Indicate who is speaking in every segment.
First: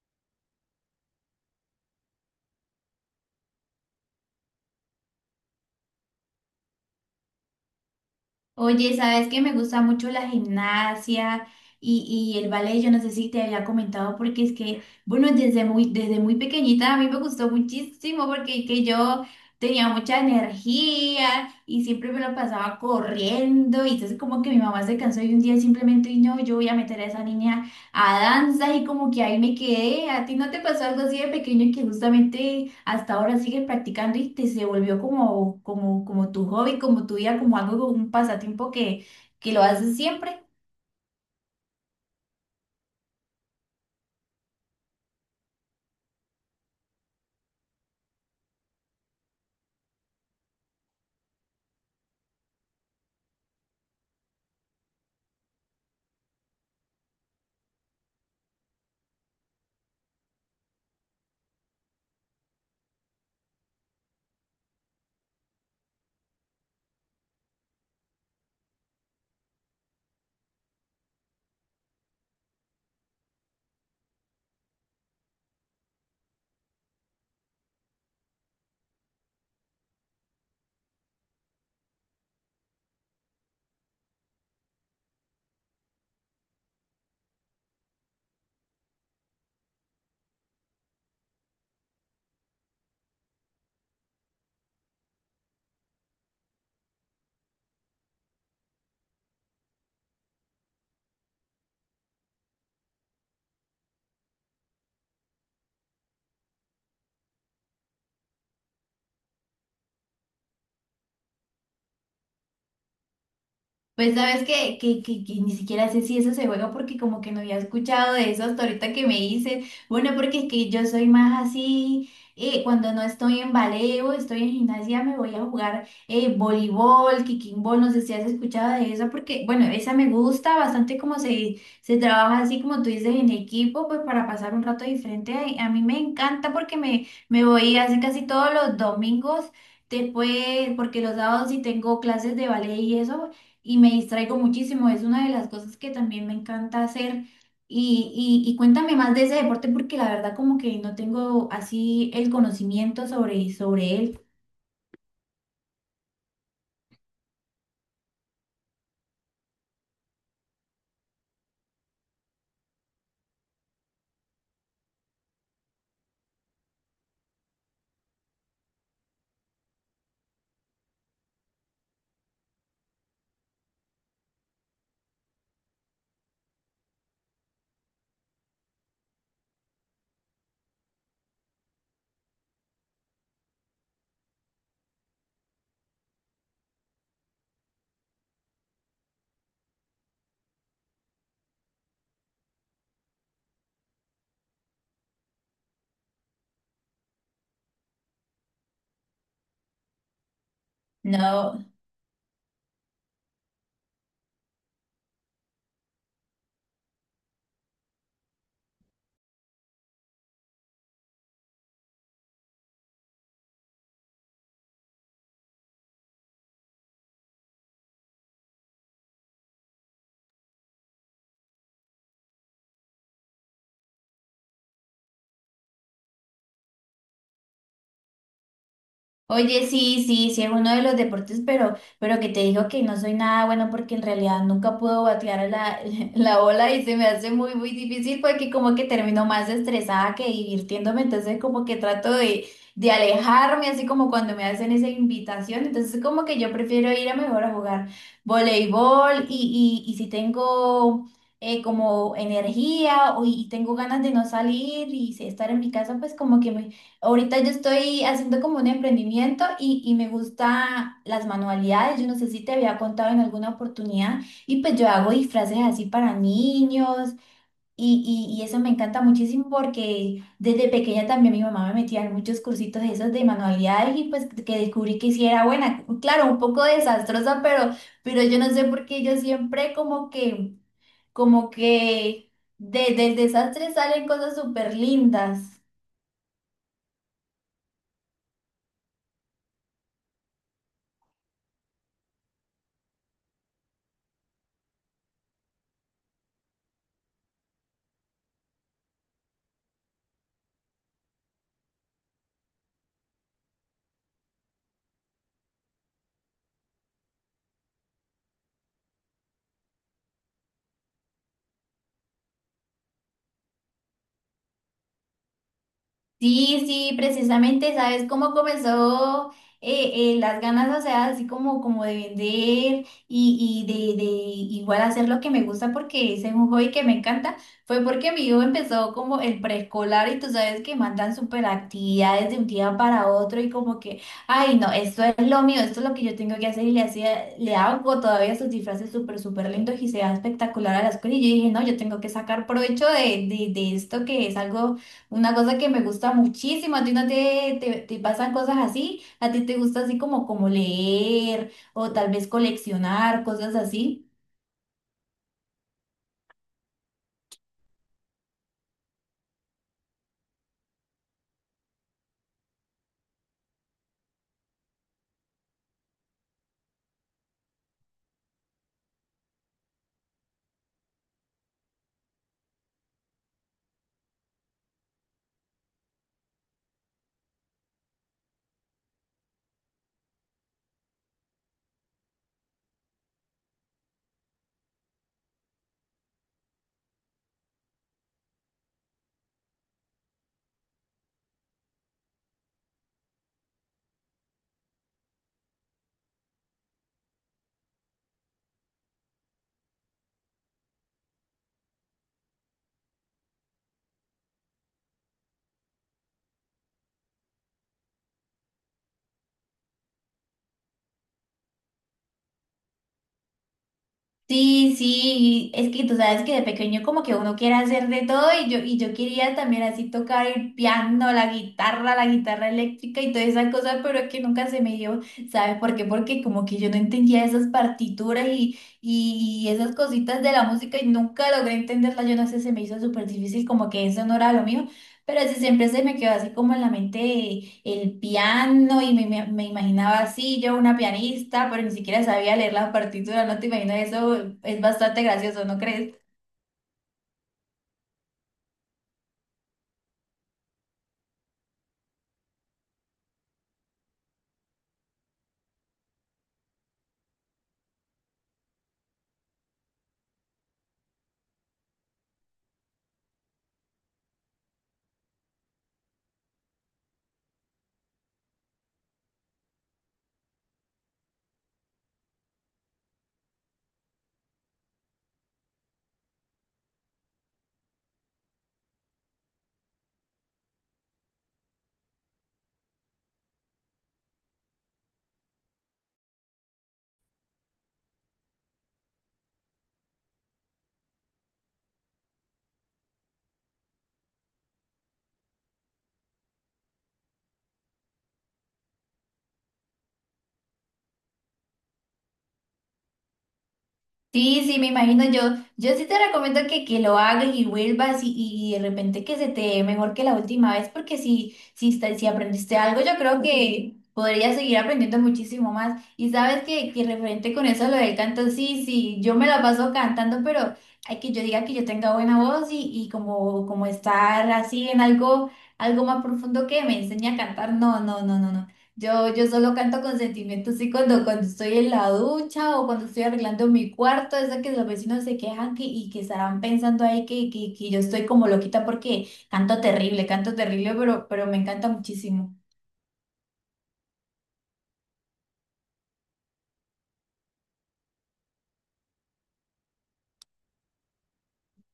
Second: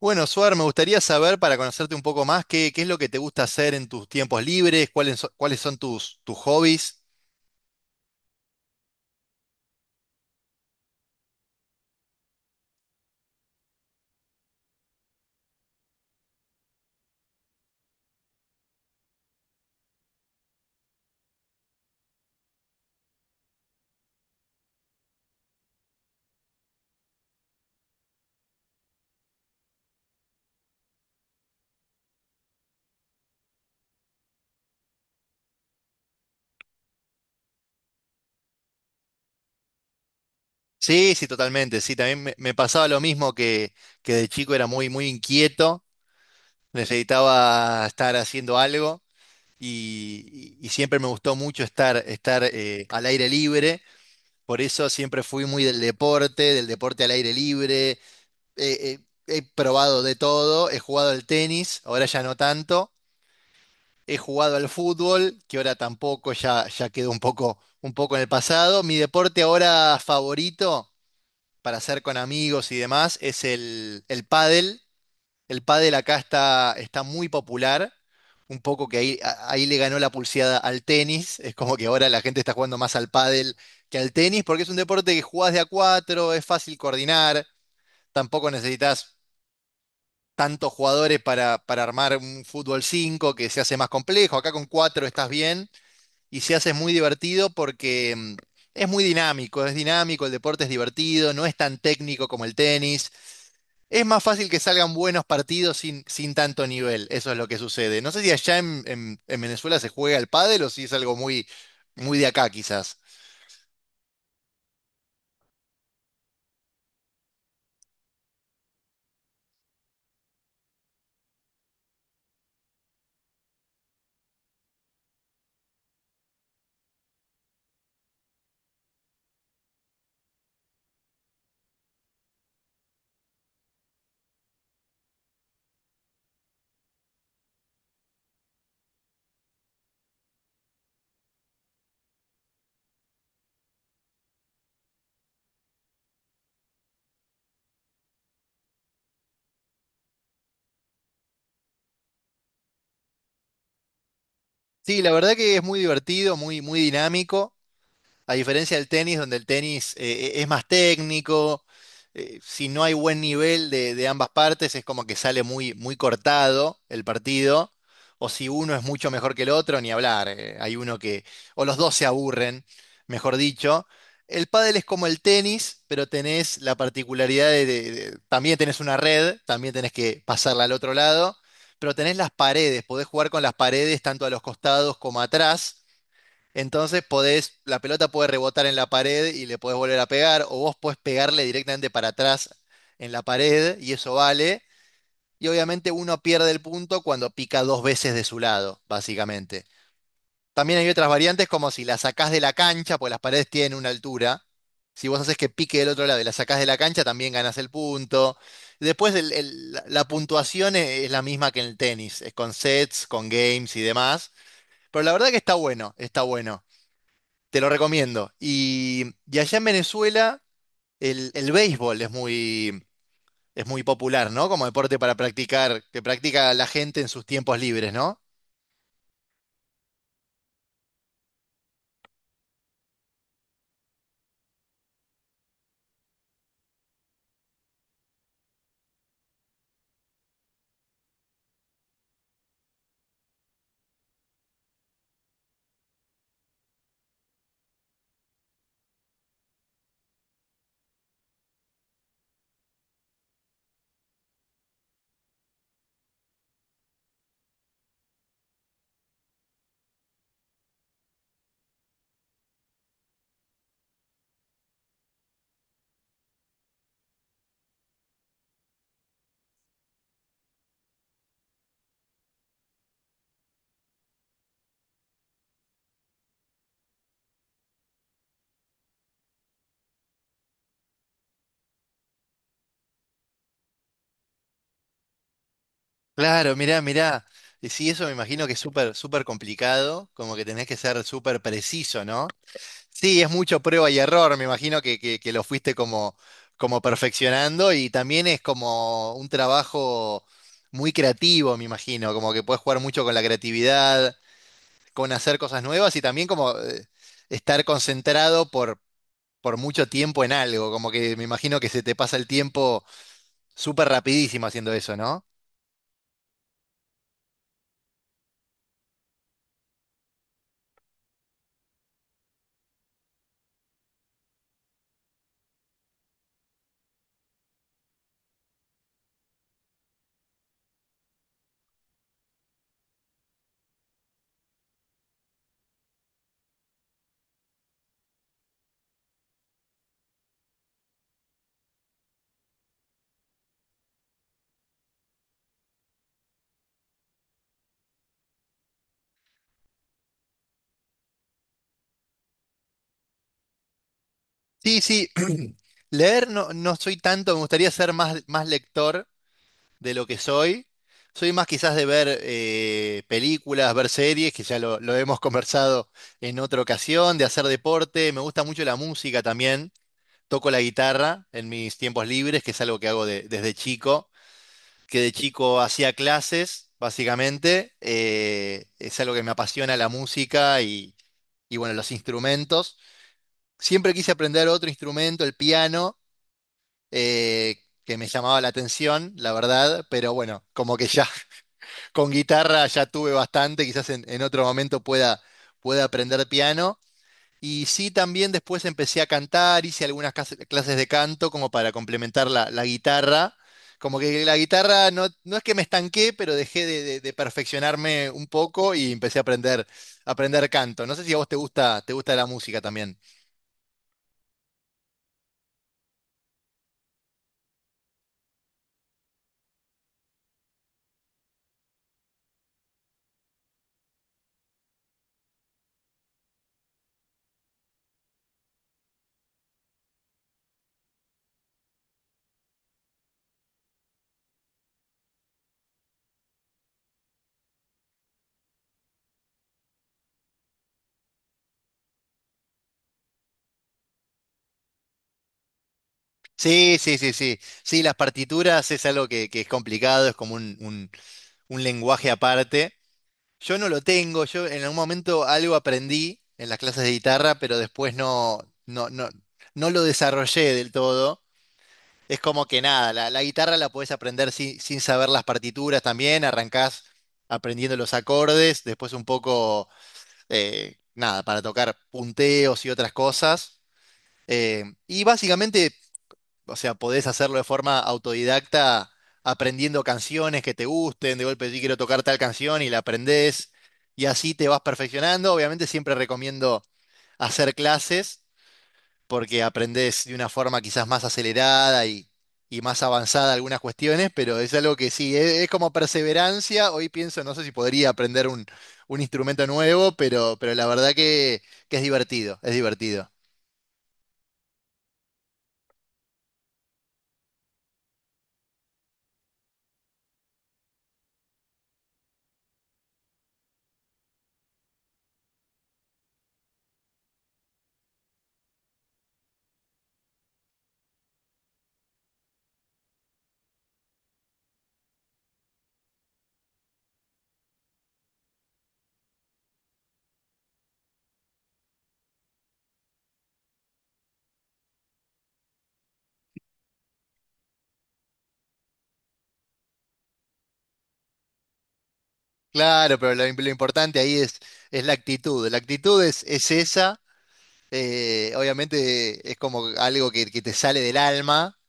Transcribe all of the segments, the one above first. Speaker 1: Bueno, Suar, me gustaría saber, para conocerte un poco más, qué es lo que te gusta hacer en tus tiempos libres, cuáles son tus hobbies.
Speaker 2: Oye, sabes que me gusta mucho la gimnasia y el ballet. Yo no sé si te había comentado porque es que, bueno, desde muy pequeñita a mí me gustó muchísimo porque es que yo tenía mucha energía y siempre me lo pasaba corriendo, y entonces como que mi mamá se cansó y un día simplemente, y no, yo voy a meter a esa niña a danza, y como que ahí me quedé. ¿A ti no te pasó algo así de pequeño, que justamente hasta ahora sigues practicando y te se volvió como, como tu hobby, como tu vida, como algo, como un pasatiempo que lo haces siempre?
Speaker 1: Sí, sí, totalmente. Sí, también me pasaba lo mismo que de chico era muy inquieto, necesitaba estar haciendo algo y, y siempre me gustó mucho estar al aire libre. Por eso siempre fui muy del deporte al aire libre. Eh, eh, he probado de todo, he jugado al tenis, ahora ya no tanto. He jugado al fútbol, que ahora tampoco, ya quedó un poco en el pasado. Mi deporte ahora favorito para hacer con amigos y demás es el pádel. El pádel acá está muy popular, un poco que ahí, ahí le ganó la pulseada al tenis. Es como que ahora la gente está jugando más al pádel que al tenis, porque es un deporte que jugás de a cuatro, es fácil coordinar, tampoco necesitas tantos jugadores para armar un fútbol 5 que se hace más complejo. Acá con cuatro estás bien y se hace muy divertido porque es muy dinámico, es dinámico, el deporte es divertido, no es tan técnico como el tenis. Es más fácil que salgan buenos partidos sin, sin tanto nivel, eso es lo que sucede. No sé si allá en, en Venezuela se juega el pádel o si es algo muy, muy de acá quizás.
Speaker 2: Pues sabes que, que ni siquiera sé si eso se juega, porque como que no había escuchado de eso hasta ahorita que me dices. Bueno, porque es que yo soy más así, cuando no estoy en ballet o estoy en gimnasia me voy a jugar voleibol, kicking ball, no sé si has escuchado de eso porque, bueno, esa me gusta bastante como se trabaja así como tú dices, en equipo, pues para pasar un rato diferente. A mí me encanta porque me voy así casi todos los domingos. Después, porque los sábados sí tengo clases de ballet y eso, y me distraigo muchísimo. Es una de las cosas que también me encanta hacer. Y cuéntame más de ese deporte, porque la verdad como que no tengo así el conocimiento sobre, sobre él.
Speaker 1: Sí, la verdad que es muy divertido, muy, muy dinámico. A diferencia del tenis, donde el tenis es más técnico, si no hay buen nivel de ambas partes, es como que sale muy, muy cortado el partido. O si uno es mucho mejor que el otro, ni hablar. Hay uno que, o los dos se aburren, mejor dicho. El pádel es como el tenis, pero tenés la particularidad de- también tenés una red, también tenés que pasarla al otro lado, pero tenés las paredes, podés jugar con las paredes tanto a los costados como atrás, entonces podés, la pelota puede rebotar en la pared y le podés volver a pegar, o vos podés pegarle directamente para atrás en la pared y eso vale. Y obviamente uno pierde el punto cuando pica dos veces de su lado, básicamente. También hay otras variantes
Speaker 2: No.
Speaker 1: como si la sacás de la cancha, pues las paredes tienen una altura. Si vos haces que pique del otro lado y la sacás de la cancha, también ganás el punto. Después la puntuación es la misma que en el tenis, es con sets, con games y demás. Pero la verdad que está bueno, está bueno. Te lo recomiendo. Y allá en Venezuela el béisbol es muy popular, ¿no? Como deporte para practicar, que practica la gente en sus tiempos libres, ¿no?
Speaker 2: Oye, sí, sí, sí, es uno de los deportes, pero que te digo que no soy nada bueno, porque en realidad nunca puedo batear la, la bola, y se me hace muy, muy difícil porque como que termino más estresada que divirtiéndome. Entonces como que trato de alejarme, así como cuando me hacen esa invitación. Entonces como que yo prefiero ir a mejor a jugar voleibol, y si tengo como energía o, y tengo ganas de no salir y sí estar en mi casa, pues como que me... Ahorita yo estoy haciendo como un emprendimiento, y me gusta las manualidades. Yo no sé si te había contado en alguna oportunidad. Y pues yo hago disfraces así para niños, y eso me encanta muchísimo, porque desde pequeña también mi mamá me metía en muchos cursitos de esos de manualidades, y pues que descubrí que sí era buena. Claro, un poco desastrosa, pero yo no sé por qué yo siempre como que del desastre salen cosas súper lindas.
Speaker 1: Claro, mirá, mirá. Y sí, eso me imagino que es súper, súper complicado, como que tenés que ser súper preciso, ¿no? Sí, es mucho prueba y error, me imagino que lo fuiste como, como perfeccionando y también es como un trabajo muy creativo, me imagino, como que puedes jugar mucho con la creatividad con hacer cosas nuevas y también como estar concentrado por mucho tiempo en algo, como que me imagino que se te pasa el tiempo súper rapidísimo haciendo eso, ¿no?
Speaker 2: Sí, sí, precisamente, ¿sabes cómo comenzó las ganas, o sea, así como, como de vender y de igual hacer lo que me gusta, porque ese es un hobby que me encanta? Fue porque mi hijo empezó como el preescolar, y tú sabes que mandan súper actividades de un día para otro, y como que, ay, no, esto es lo mío, esto es lo que yo tengo que hacer. Y le hacía, le hago todavía sus disfraces súper, súper lindos, y se va espectacular a la escuela. Y yo dije, no, yo tengo que sacar provecho de, de esto, que es algo, una cosa que me gusta muchísimo. A ti no te, te, te pasan cosas así, a ti te gusta así como, como leer o tal vez coleccionar, cosas así.
Speaker 1: Sí, sí, leer no, no soy tanto, me gustaría ser más, más lector de lo que soy. Soy más quizás de ver películas, ver series, que ya lo hemos conversado en otra ocasión, de hacer deporte, me gusta mucho la música también, toco la guitarra en mis tiempos libres, que es algo que hago desde chico que de chico hacía clases, básicamente. Es algo que me apasiona la música y, bueno, los instrumentos. Siempre quise aprender otro instrumento, el piano, eh, que me llamaba la atención, la verdad, pero bueno, como que ya con guitarra ya tuve bastante, quizás en otro momento pueda, pueda aprender piano. Y sí, también después empecé a cantar, hice algunas clases de canto como para complementar la guitarra. Como que la guitarra no, no es que me estanqué, pero dejé de perfeccionarme un poco y empecé a aprender canto. No sé si a vos te gusta la música también.
Speaker 2: Sí, sí, es que tú sabes que de pequeño como que uno quiere hacer de todo, y yo quería también así tocar el piano, la guitarra eléctrica y todas esas cosas, pero es que nunca se me dio. ¿Sabes por qué? Porque como que yo no entendía esas partituras y esas cositas de la música, y nunca logré entenderla, yo no sé, se me hizo súper difícil, como que eso no era lo mío. Pero sí siempre se me quedó así como en la mente el piano, y me, me imaginaba así, yo una pianista, pero ni siquiera sabía leer la partitura. No te imaginas, eso es bastante gracioso, ¿no crees?
Speaker 1: Sí, sí, sí, sí. Sí, las partituras es algo que es complicado, es como un, un lenguaje aparte. Yo no lo tengo, yo en algún momento algo aprendí en las clases de guitarra, pero después no, no, no, no lo desarrollé del todo. Es como que nada, la guitarra la podés aprender sin, sin saber las partituras también, arrancás aprendiendo los acordes, después un poco, nada, para tocar punteos y otras cosas. Y básicamente, o sea, podés hacerlo de forma autodidacta aprendiendo canciones que te gusten, de golpe sí quiero tocar tal canción y la aprendés y así te vas perfeccionando. Obviamente siempre recomiendo hacer clases porque aprendés de una forma quizás más acelerada y más avanzada algunas cuestiones, pero es algo que sí, es como perseverancia. Hoy pienso, no sé si podría aprender un instrumento nuevo, pero la verdad que es divertido, es divertido.
Speaker 2: Sí, sí, me imagino. Yo sí te recomiendo que lo hagas y vuelvas, y de repente que se te dé mejor que la última vez, porque si, si, si aprendiste algo, yo creo que podrías seguir aprendiendo muchísimo más. Y sabes que referente con eso, lo del canto, sí, sí, yo me la paso cantando, pero hay que yo diga que yo tenga buena voz y como, como estar así en algo, algo más profundo que me enseñe a cantar. No, no, no, no, no. Yo solo canto con sentimientos, y cuando, cuando estoy en la ducha o cuando estoy arreglando mi cuarto, es de que los vecinos se quejan, que, y que estarán pensando ahí que yo estoy como loquita porque canto terrible, pero me encanta muchísimo.
Speaker 1: Claro, pero lo importante ahí es la actitud. La actitud es esa. Obviamente es como algo que te sale del alma,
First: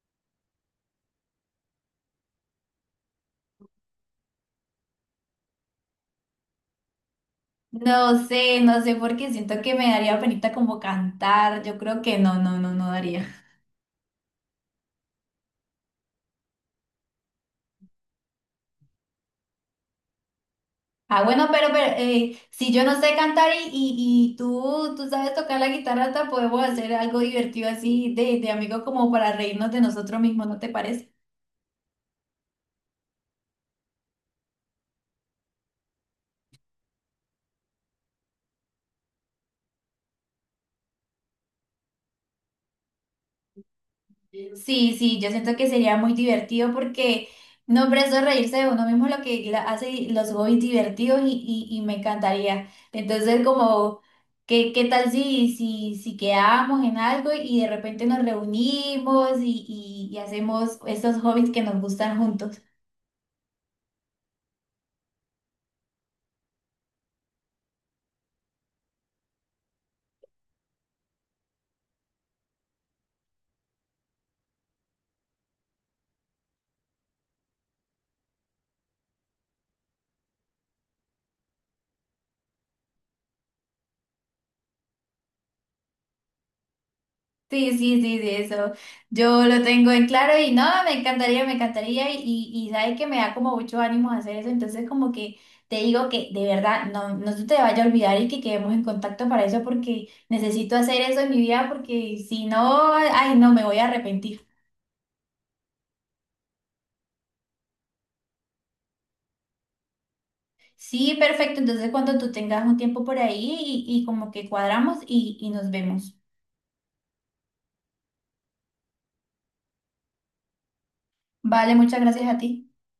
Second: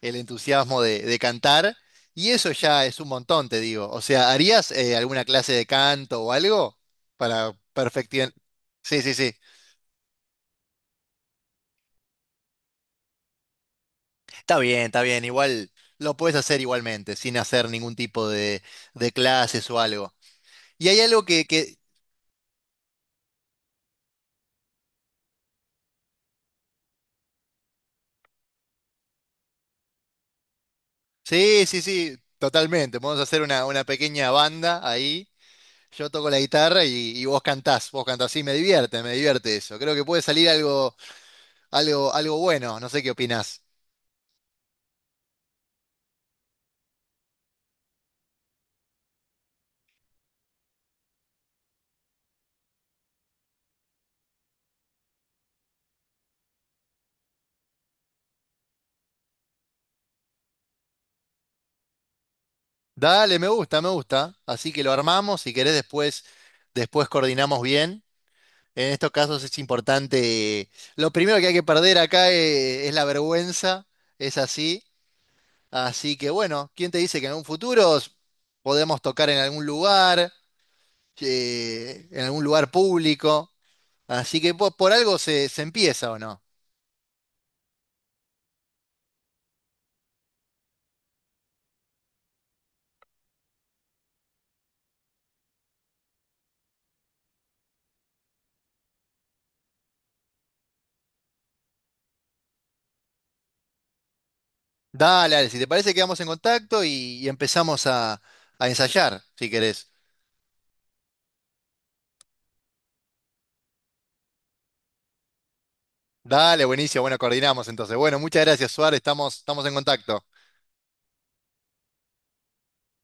Speaker 1: el entusiasmo de cantar, y eso ya es un montón, te digo. O sea, ¿harías alguna clase de canto o algo para
Speaker 2: No
Speaker 1: perfeccionar?
Speaker 2: sé, no sé
Speaker 1: Sí, sí,
Speaker 2: porque
Speaker 1: sí.
Speaker 2: siento que me daría penita como cantar, yo creo que no, no, no, no daría.
Speaker 1: Está bien, está bien. Igual lo puedes hacer igualmente, sin hacer ningún tipo de clases o algo. Y hay
Speaker 2: Ah,
Speaker 1: algo
Speaker 2: bueno,
Speaker 1: que...
Speaker 2: pero si yo no sé cantar y, y tú, tú sabes tocar la guitarra, hasta podemos hacer algo divertido así de amigo, como para reírnos de nosotros mismos, ¿no te parece?
Speaker 1: Sí, sí, sí, totalmente. Podemos hacer una pequeña banda ahí. Yo toco la guitarra y vos cantás y me divierte eso. Creo que puede salir algo, algo, algo bueno, no sé qué opinás.
Speaker 2: Sí, sí, yo siento que sería muy divertido porque, no, hombre, eso es reírse de uno mismo lo que hace los hobbies divertidos, y me encantaría. Entonces, como, ¿qué, qué tal si, si quedamos en algo, y de repente nos reunimos, y hacemos estos hobbies que nos gustan juntos?
Speaker 1: Dale, me gusta, me gusta. Así que lo armamos, si querés después, después coordinamos bien. En estos casos es importante. Lo primero que hay que perder acá es, la vergüenza, es así. Así que bueno, ¿quién te dice que en un futuro podemos tocar en algún lugar público? Así que algo se empieza, ¿o no?
Speaker 2: Sí, sí, sí, sí, eso. Yo lo tengo en claro y no, me encantaría, me encantaría, y sabe que me da como mucho ánimo hacer eso. Entonces como que te digo que de verdad no, no se te vaya a olvidar, y que quedemos en contacto para eso, porque necesito hacer eso en mi vida porque si no, ay, no, me voy a arrepentir.
Speaker 1: Dale, dale, si te parece, quedamos en contacto y empezamos a ensayar, si querés.
Speaker 2: Sí, perfecto. Entonces cuando tú tengas un tiempo por ahí, y como que cuadramos, y nos vemos.
Speaker 1: Dale, buenísimo, bueno, coordinamos entonces. Bueno, muchas gracias, Suárez, estamos, estamos en contacto.
Speaker 2: Vale, muchas gracias a ti.